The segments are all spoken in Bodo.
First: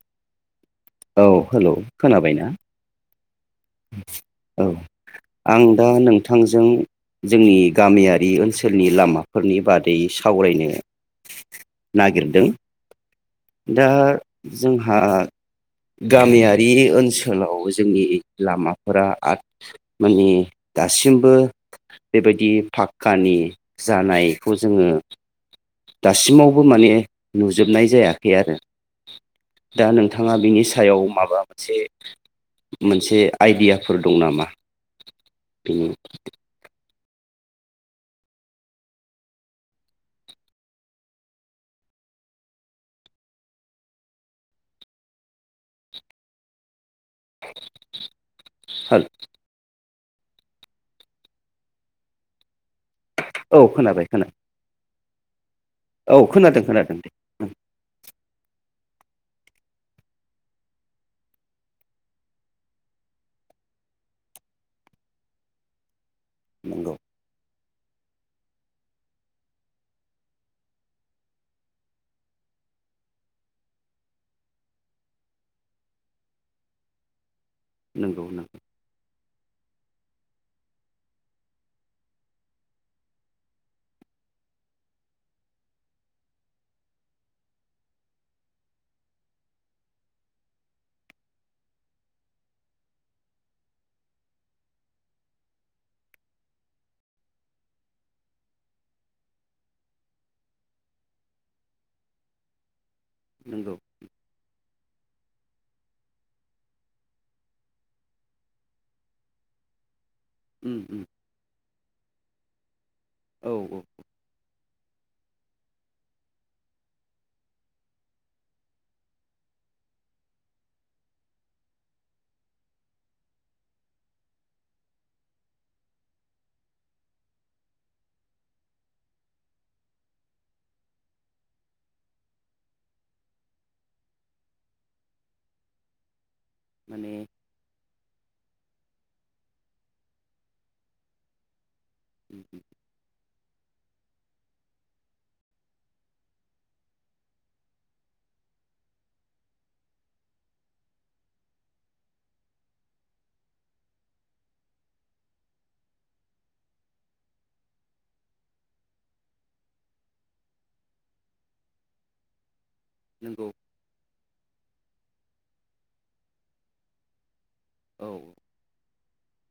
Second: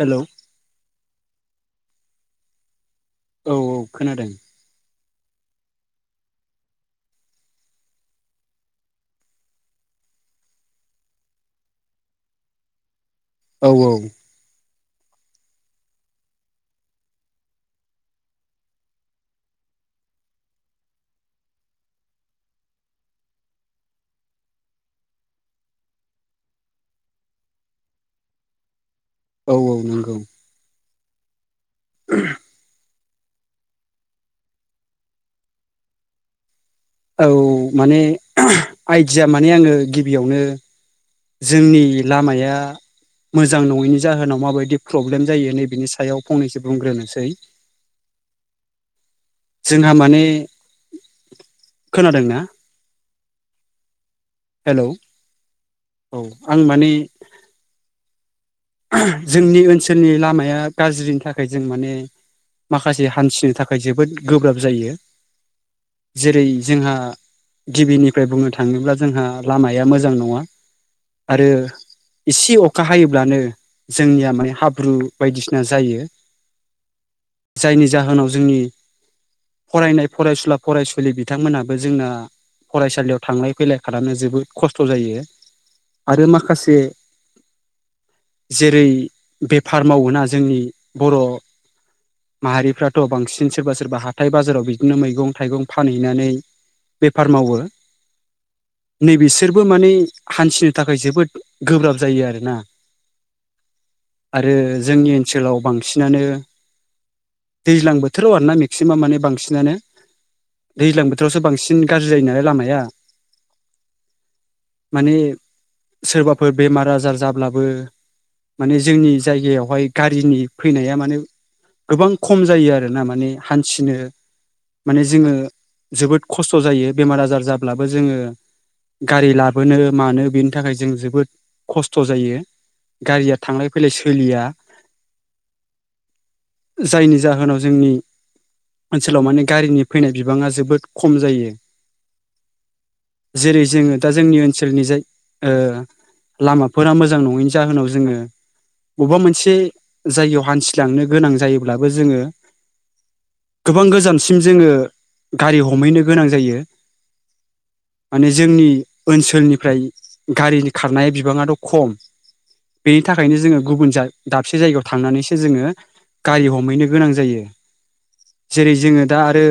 हेलौ औ हेलौ खोनाबाय ना? औ औ खोनादों आं दा नोंथांजों जोंनि गामियारि ओनसोलनि लामाफोरनि बादै सावरायनो नागिरदों औ दा औ जोंहा गामियारि ओनसोलाव जोंनि लामाफोरा आंथ माने दासिमबो बेबायदि फाक्कानि जानायखौ जोङो दासिमावबो माने नुजोबनाय जायाखै आरो औ औ दा नंगौ नोंथाङा बिनि सायाव माबा मोनसे मोन से आइडियाफोर दं नामा बिनि औ माने आइडिया माने आङो गिबियावनो जोंनि लामाया मोजां नङैनि जाहोनाव माबायदि प्रब्लेम जायो नैबनि सायाव फंनैसो बुंग्रोनो हेल आंहा माने खोनादों ना औ खोनाबाय खोना औ आं माने जोंनि ओनसोलनि लामाया गाज्रिनि थाखाय जों माने माखासे हान्थिनो थाखाय जोबोद गोब्राब जायो जेरै नंगौ जोंहा गिबिनिफ्राय बुंनो थाङोब्ला जोंहा लामाया मोजां नङा आरो इसे अखा हायोब्लानो जोंनिया माने हाब्रु बायदिसिना जायो जायनि नंगौ जाहोनाव नंगौ जोंनि फरायनाय फरायसुला फरायसुलि बिथांमोनहाबो जोंना फरायसालियाव थांलाय फैलाय खालामनो जोबोद खस्थ' जायो आरो माखासे जेरै बेफार मावोना जोंनि बर' माहारिफ्राथ' बांसिन सोरबा सोरबा हाथाय बाजाराव बिदिनो मैगं थाइगं फानहैनानै बेफार मावो नै बिसोरबो माने हान्थिनो थाखाय जोबोद गोब्राब जायो आरोना नंगौ आरो जोंनि ओनसोलाव बांसिनानो दैज्लां बोथोराव आरोना मेक्सिमाम माने बांसिनानो उम उम दैज्लां बोथोरावसो बांसिन गाज्रि जायो नालाय लामाया हाया औ औ माने सोरबाफोर बेमार आजार जाब्लाबो माने जोंनि जायगायावहाय गारिनि फैनाया माने गोबां खम जायो आरोना माने हान्थिनो माने जोङो जोबोद खस्थ' जायो बेमार आजार जाब्लाबो जोङो गारि लाबोनो मानो बेनि थाखाय जों जोबोद खस्थ' जायो गारिया थांलाय फैलाय सोलिया माने जायनि जाहोनाव जोंनि ओनसोलाव माने गारिनि फैनाय बिबाङा जोबोद खम जायो [unintelligible] जेरै जोङो दा जोंनि ओनसोलनि जाय ओ लामाफोरा मोजां नङैनि जाहोनाव जोङो बबेबा मोनसे जायगायाव हान्थिलांनो गोनां जायोब्लाबो जोङो गोबां गोजानसिम जोङो गारि हमहैनो गोनां जायो माने जोंनि ओनसोलनिफ्राय गारिनि खारनाय बिबाङाथ' खम बेनि थाखायनो नंगौ जोङो गुबुन जाय दाबसे जायगायाव थांनानैसो जोङो गारि हमहैनो गोनां जायो औ जेरै जोङो दा आरो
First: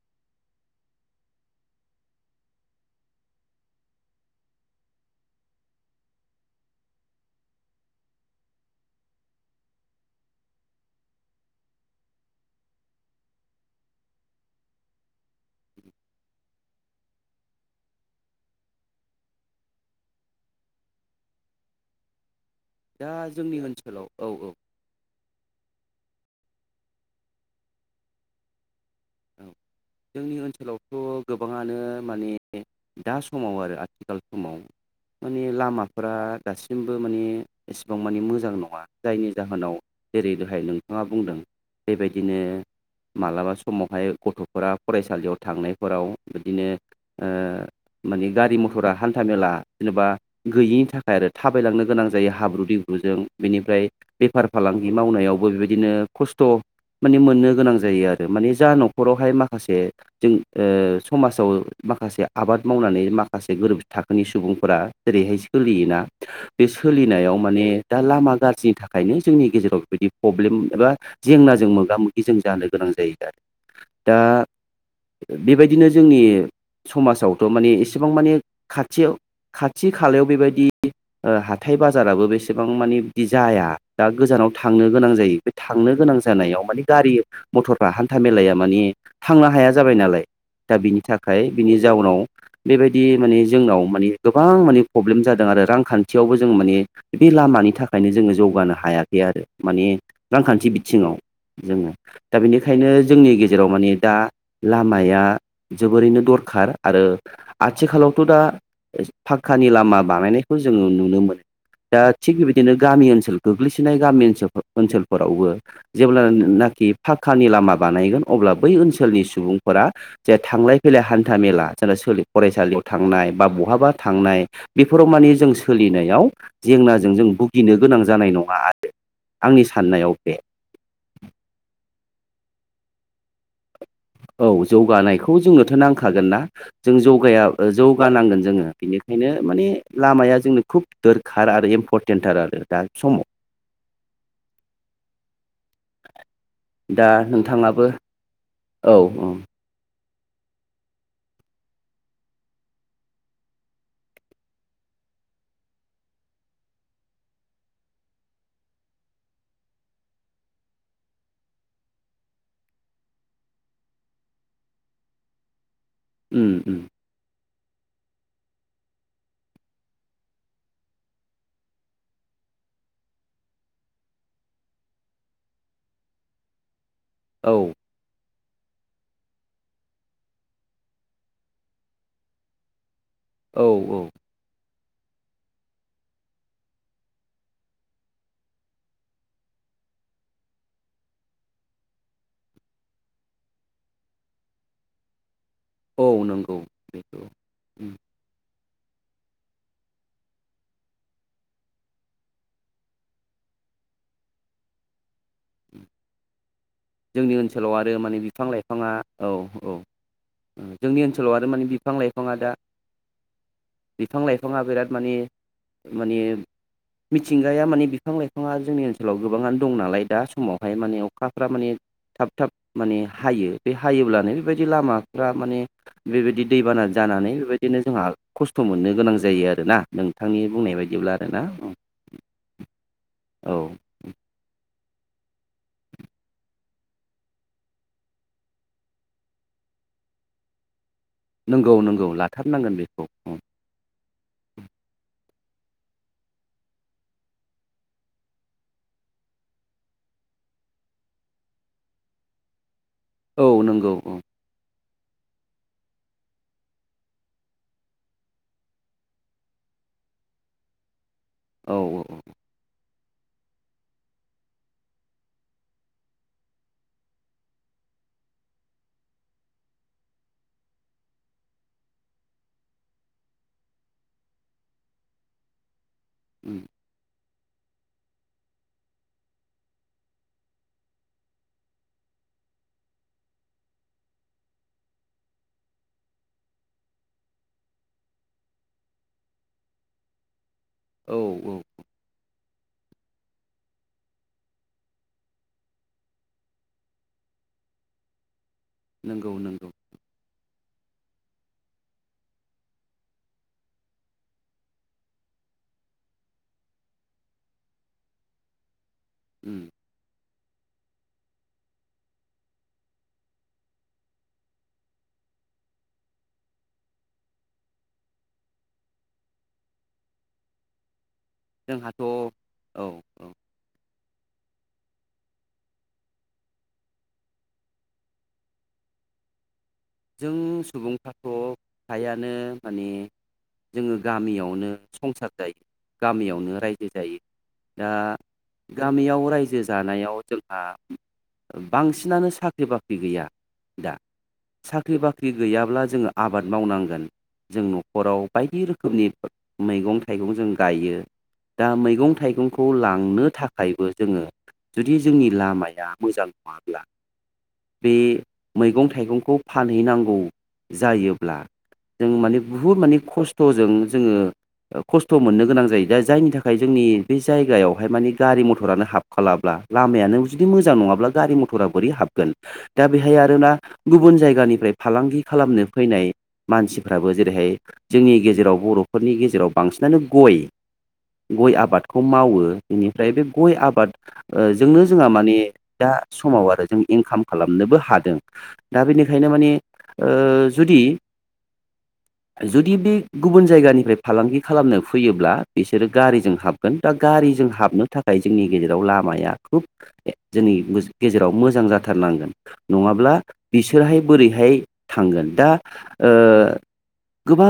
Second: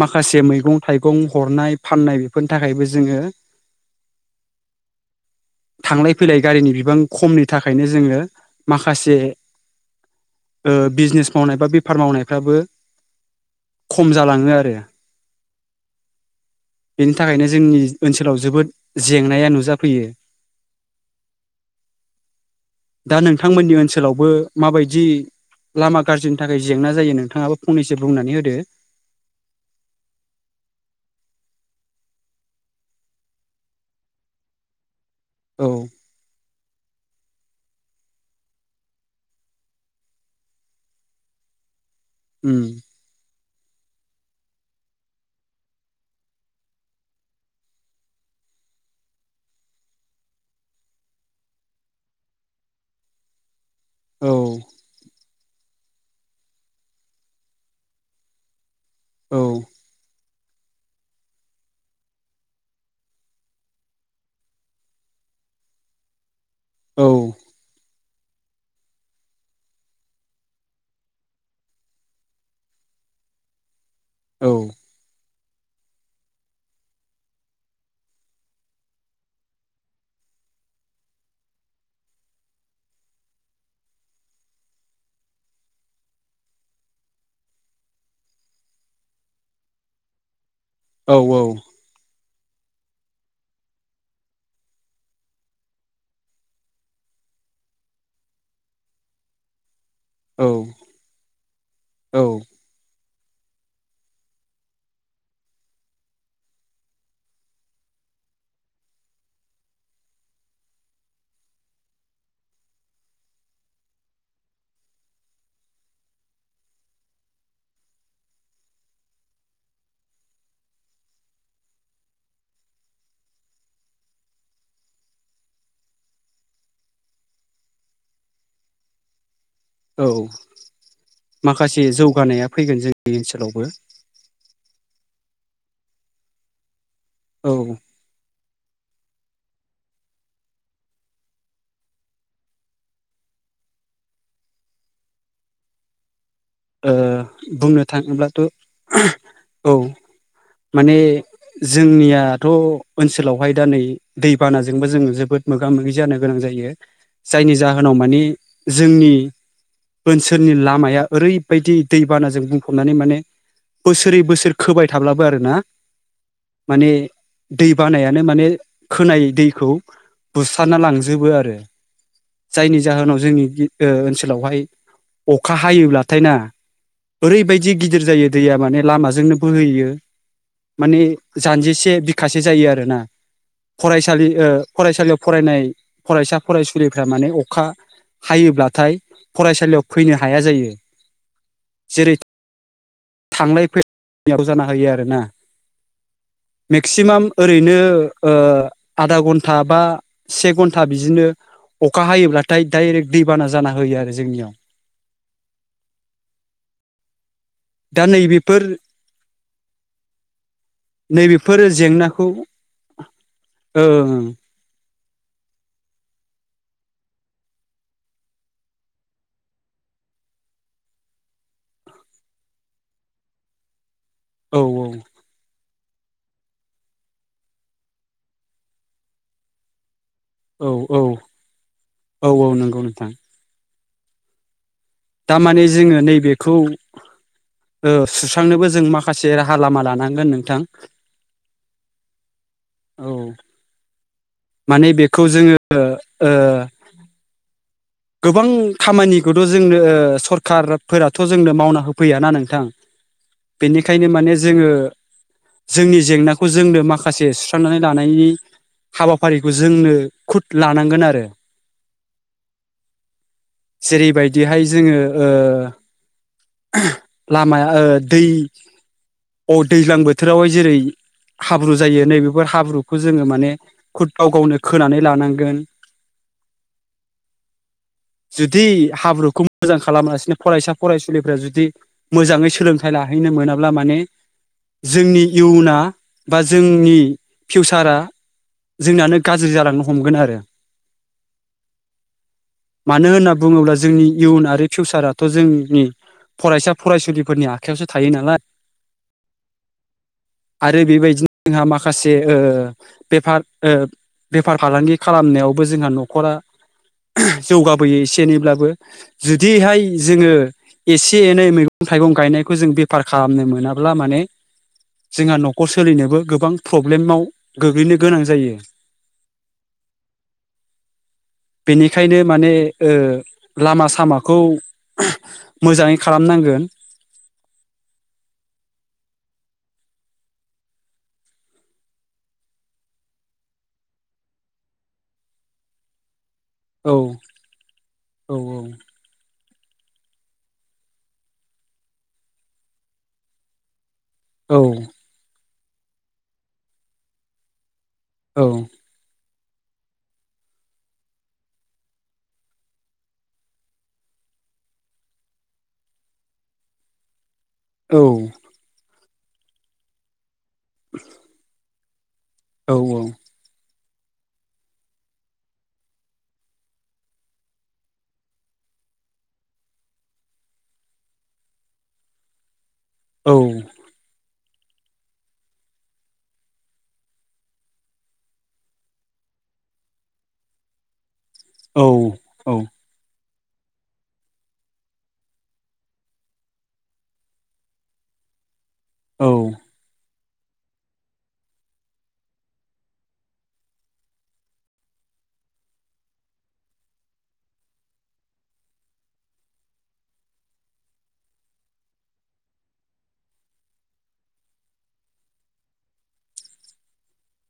माखासे मैगं थायगं हनाय फानायफोरनि थाखायबो जोङो थांलाय फैलाय गारिनि बां खमनि थाखायनो जोङो माखासे ओ बिजनेस मावनाय बा बेफार मावनायफ्राबो खम जालाङो आरो बेनि थाखायनो जोंनि ओनसोलाव जोबोद जेंनाया नुजाफैयो दा जोंनि नोंथांमोननि ओनसोलाव ओनसोलावबो औ औ माबायदि लामा गाज्रिनि थाखाय जेंना जायो नोंथाङाबो फंनैसो बुंनानै होदो औ जोंनि ओनसोलावथ' गोबाङानो माने दा समाव आरो आथिखाल समाव माने औ लामाफोरा दासिमबो माने एसेबां मानि मोजां नङा जायनि जाहोनाव जेरै दहाय नोंथाङा बुंदों बेबायदिनो उम मालाबा सम समावहाय गथ'फोरा फरायसालियाव थांनायफोराव बिदिनो ओ माने गारि मथरा हान्था मेला जेनेबा गैयिनि थाखाय आरो थाबायलांनो गोनां जायो हाब्रु दैब्रुजों बेनिफ्राय औ बेफार फालांगि मावनायाव बेबायदिनो खसथ' माने मोननो गोनां जायो आरो माने जानु नखरावहाय औ माखासे जों ओ समाजाव माखासे आबाद मावनानै माखासे गोरिब थाखोनि सुबुंफोरा जेरैहाय सोलियोना बे औ सोलिनायाव माने दा लामा गाज्रिनि थाखायनो जोंनि गेजेराव बेबायदि प्रब्लेम एबा जेंनाजों मोगा मोगि जों जानो गोनां जायो दा दा औ बेबायदिनो जोंनि समाजावथ' माने एसेबां माने खाथियाव खाथि खालायाव बेबायदि हाथाय बाजाराबो बेसेबां मानिे बिदि जाया दा गोजानाव थांनो गोनां जायो बे थांनो गोनां जानायाव मानि गारि मथरफ्रा ह हान्था मेलाया माने थांनो हाया जाबाय नालाय दा बिनि थाखाय औ बिनि जाउनाव बेबायदि माने जोंनाव माने गोबां माने प्रब्लेम जादों आरो रांखान्थियावबो जों माने बे लामानि थाखायनो जोङो जौगानो हायाखै आरो माने औ रांखान्थि बिथिङाव जोङो औ दा बेनिखाय नो जोंनि गेजेराव माने दा लामाया जोबोरैनो दरखार आरो आथिखालावथ दा फाखकानि लामा बानायनायखौ जोङो नुनो मोनो दा थिग बेबायदिनो गामि ओनसोल गोग्लैसोनाय गामि ओ ओनसोलफोरावबो जेब्लानाखि फा खानि लामा बानायगोन अब्ला बै ओनसोलनि सुबुंफोरा जे थांलाय फैलाय हान्था मेला जेरै फरायसालियाव थांनाय बा बहाबा थांनाय बेफोराव माने जों सोलिनायाव जेंनाजों जों भुगिनो गोनां जानाय नङा आरो औ माखासे जौगानाया फैगोन जोंनि ओनसोलावबो औ जौगानायखौ जोंनोथ नांखागोनना? जों जौगाया औ जौगानांगोन जोङो बिनिखायनो माने लामाया जोंनो खुब दोरखार आरो इम्परटेन्टार आरो दा समाव ओ दा नोंथाङाबो बुंनो थाङोब्लाथ औ माने जोंनियाथ ओनसोलावहाय दा नै दैबानाजोंबो जों जोबोद मोगा मोगि जानो गोनां जायो जायनि जाहोनाव माने जोंनि ओनसोलनि लामाया ओरै बायदि दैबानाजों बुंफबनानै माने बोसोरै बोसोर खोबाय थाब्लाबो आरोना उम उम माने दै बानायानो माने खोनाय दैखौ बुस्राना लांजोबो आरो जायनि जाहोनाव जोंनि ओ ओनसोलावहाय अखा हायोब्ला थाइना औ ओरैबायदि गिदिर जायो दैया माने लामाजोंनो बोहैयो माने जानजिसे बिखासे जायो आरोना औ औ फरायसालि ओ फरायसालियाव फरायनाय फरायसा फरायसुलिफ्रा माने अखा हायोब्लाथाय फरायसालियाव फैनो हाया जायो जेरै थांलाय फैलायाव जाना होयो आरोना औ नंगौ बेखौ मेक्सिमाम ओरैनो उम ओ आधा घन्टा बा से घन्टा बिदिनो अखा हायोब्लाथाय डायरेक्ट दैबाना जाना होयो आरो जोंनियाव जोंनि ओनस सोलाव आरो दा माने बिफां नैबेफोर लाइफाङा औ औ जोंनि ओनसोलाव आरो नैबेफोर माने बिफां जेंनाखौ लाइफाङा दा ओ बिफां लाइफाङा बिराद माने माने मिथिंगाया माने बिफां लाइफाङा जोंनि ओनसोलाव गोबाङानो दं नालाय दा समावहाय माने अखाफ्रा माने थाब थाब माने हायो बे हा हायोब्लानो औ बेबायदि लामाफ्रा माने बेबायदि दैबाना जानानै बेबायदिनो जोंहा खस्थ मोननो गोनां जायो आरोना नोंथांनि औ बुंनाय बायदिब्ला आरोना उम औ औ नंगौ नोंथां औ दां माने जोङो नैबेखौ ओ सुस्रांनोबो जों माखासे राहा लामा लानांगोन नोंथां नंगौ नंगौ लाथारनांगोन औ बेखौ उम माने बेखौ जोङो ओ गोबां खामानिखौथ जोंनो ओ सरखारफोराथ जोंनो मावना होफैयाना नोंथां? औ नंगौ बेनिखायनो औ माने जोङो जोंनि जेंनाखौ जोंनो माखासे सुस्रांनानै लानायनि हाबाफारिखौ जोंनो खुद लानांगोन आरो औ औ औ जेरैबायदिहाय जोंङो ओ लामाया दै अ दैज्लां बोथोरावहाय जेरै हाब्रु जायो नैबेफोर हाब्रुखौ जोंङो माने खुद गाव गावनो खोनानै लानांगोन उ [unintelligible] जुदि हाब्रुखौ मोजां खालामासिनो फरायसा फरायसुलि जोंफोर जुदि मोजाङै सोलोंथाइ लाहैनो मोनाब्ला माने जोंनि इयुना बा जोंनि फिउसारा जोंनानो गाज्रि जालांनो हमगोन आरो औ औ औ मानो होनना बुंङोब्ला जोंनि इयुन आरो फिउसाराथ जोंनि फरायसा फरायसुलिफोरनि आखायावसो थायो नालाय नंगौ नंगौ आरो बेबायदिनो जोंहा माखासे बेफार बेफार फालांगि खालामनायावबो जोंहा नखरा जौगाबोयो एसे एनैब्लाबो उम, जुदिहाय जोंङो एसे एनै मैगं थाइगं गायनायखौ जों बेफार खालामनो मोनाब्ला माने जोंहा नखर सोलिनोबो गोबां प्रब्लेमाव गोग्लैनो गोनां जायो जोंहाथ' बेनिखायनो माने ओ औ औ लामा सामाखौ [unintelligible] मोजांङै खालामनांगोन [inaudible] जों सुबुंफ्राथ फ्रायानो माने जोंङो गामियावनो संसार जायो गामियाव नो राज्यो औ जायो दा औ गामियाव राज्यो जा जानायाव जोंहा बांसिनानो साख्रि बाख्रि गैया दा औ साख्रि बाख्रि गैयाब्ला जोंङो आबाद मावनांगोन जों न खराव औ बायदि रोखोमनि मैगं थाइगं जों गायो दा मैगं थाइगंखौ लांनो थाखायबो जोंङो जुदि जोंनि लामाया मोजां नंङाब्ला बे औ मैगं थाइगं फानहैनांगौ जायोब्ला जों मानि बुहुत मानि खस्थजों जोंङो खस्थ मोननो गोनां जायो दा जायनि थाखाय जोंनि बे जायगायावहाय मानि गारि मथरानो हाबखालाब्ला लामायानो जुदि मोजां नंङाब्ला गारि मथरा बोरै हाबगोन दा बेहाय औ आरोना गुबुन जायगा जायगानिफ्राय फालांगि खालामनो फैनाय मानसिफ्राबो जेरैहाय जोंनि गेजेराव बरफोरनि गेजेराव बांसिनानो गय गय आबादखौ औ मावो औ बेनिफ्राय बे गय आबाद ओ जोंनो जोंहा माने दा समाव आरो जों इंकाम खालामनोबो हादों दा बे बेखायनो माने औ ओ जुदि जुदि बे गुबुन जायगानिफ्राय फालांगि खालामनो फैयोब्ला बिसोरो गारिजों हाबगोन दा गारिजों हाबनो थाखाय जोंनि गेजेराव लामाया खुब जोंनि गेजेराव मोजां जाथारनांगोन नंङाब्ला बिस बिसोरहाय बोरैहाय थांगोन दा ओ गोबां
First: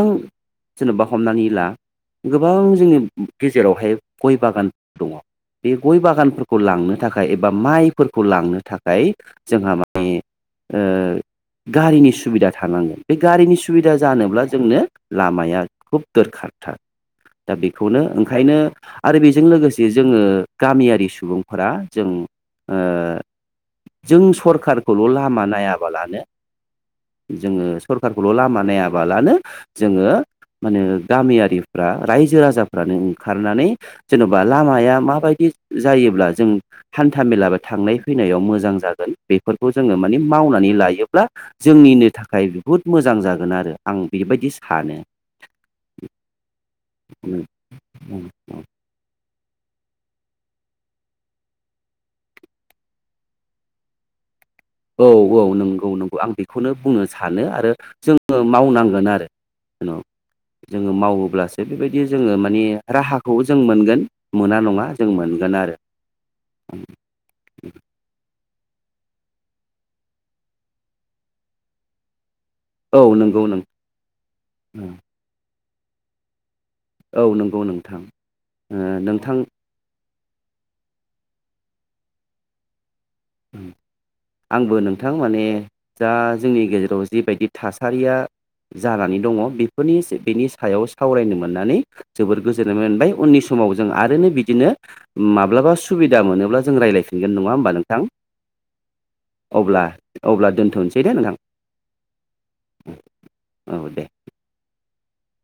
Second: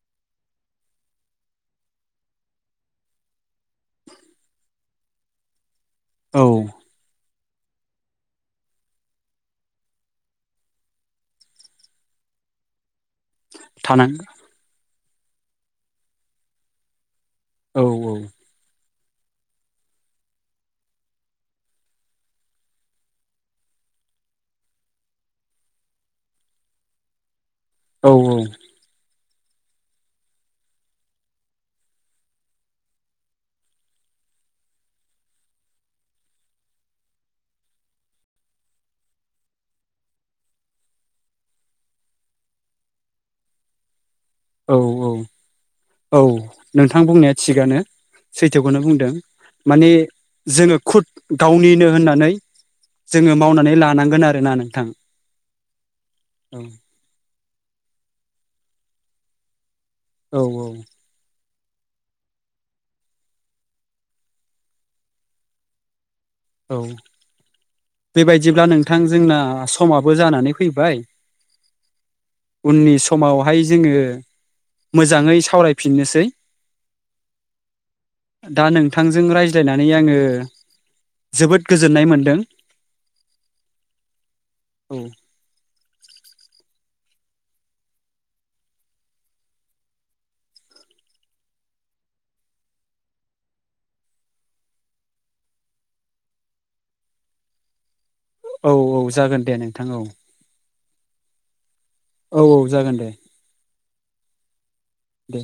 जेनेबा हमनानै ला गोबां जोंनि गेजेरावहाय गय बागान दंङ बे गय औ बागानफोरखौ लांनो थाखाय एबा बा माइफोरखौ लांनो थाखाय जोंहा माने ओ गारिनि सुबिदा थानांगोन बे गारिनि सुबिदा थानां जानोब्ला जोंनो लामाया खुब दरखारथार दा औ बेखौनो ओंखायनो आरो बेजों लोगोसे जोङो गामियारि सुबुंफोरा जों ओ जों सरखारखौल लामा नाया बालानो जोङो औ सरखारखौल लामा नायाबालानो जोङो मानो गामियारिफ्रा रायजो राजाफ्रानो ओंखारनानै जेनबा लामाया माबायदि जायोब्ला जों हान्था मेला बा थांनाय फैनायाव मोजां जागोन बेफोरखौ जोङो माने मावनानै नै लायोब्ला जोंनिनो थाखाय बहुद मोजां जागोन आरो आं बेबायदि सानो औ औ औ नोंथां बुंनाया थिगानो सैथोखौनो बुंदों माने जोङो खुद गावनिनो होननानै जोङो मावनानै लानांगोन आरोना नों औ औ नंगौ नंगौ आं बेखौनो बुंनो सानो आरो जों मावनांगोन आरो। जेन' औ जोङो औ मावोब्लासो बेबायदि जोङो मानिे राहाखौ जों मोनगोन मोना नङा जों मोनगोन आरो। औ बेबायदिब्ला नों नोंथां जोंना समाबो जानानै फैबाय उननि औ नंगौ नों समावहाय जोङो औ मोजाङै सावराय फिननोसै। नंगौ नोंथां दा ओ नोंथांजों नोंथां रायज्लायनानै आङो [unintelligible] जोबोद गोजोननाय मोनदों। आंबो औ नोंथां माने जा जोंनि गेजेराव जिबायदि थासारिया जानानै दङ बेफोरनि बेनि सायाव सावरायनो मोननानै जोबोर गोजोननाय मोनबाय उननि समाव जों आरोनो बिदिनो माब्लाबा सुबिदा मोनोब्ला जों रायज्लायफिनगोन नङा होमबा नोंथां? औ औ जागोन दे नोंथां औ। दे दे नोंथां। औ औ जागोन दे। औ दे। दे।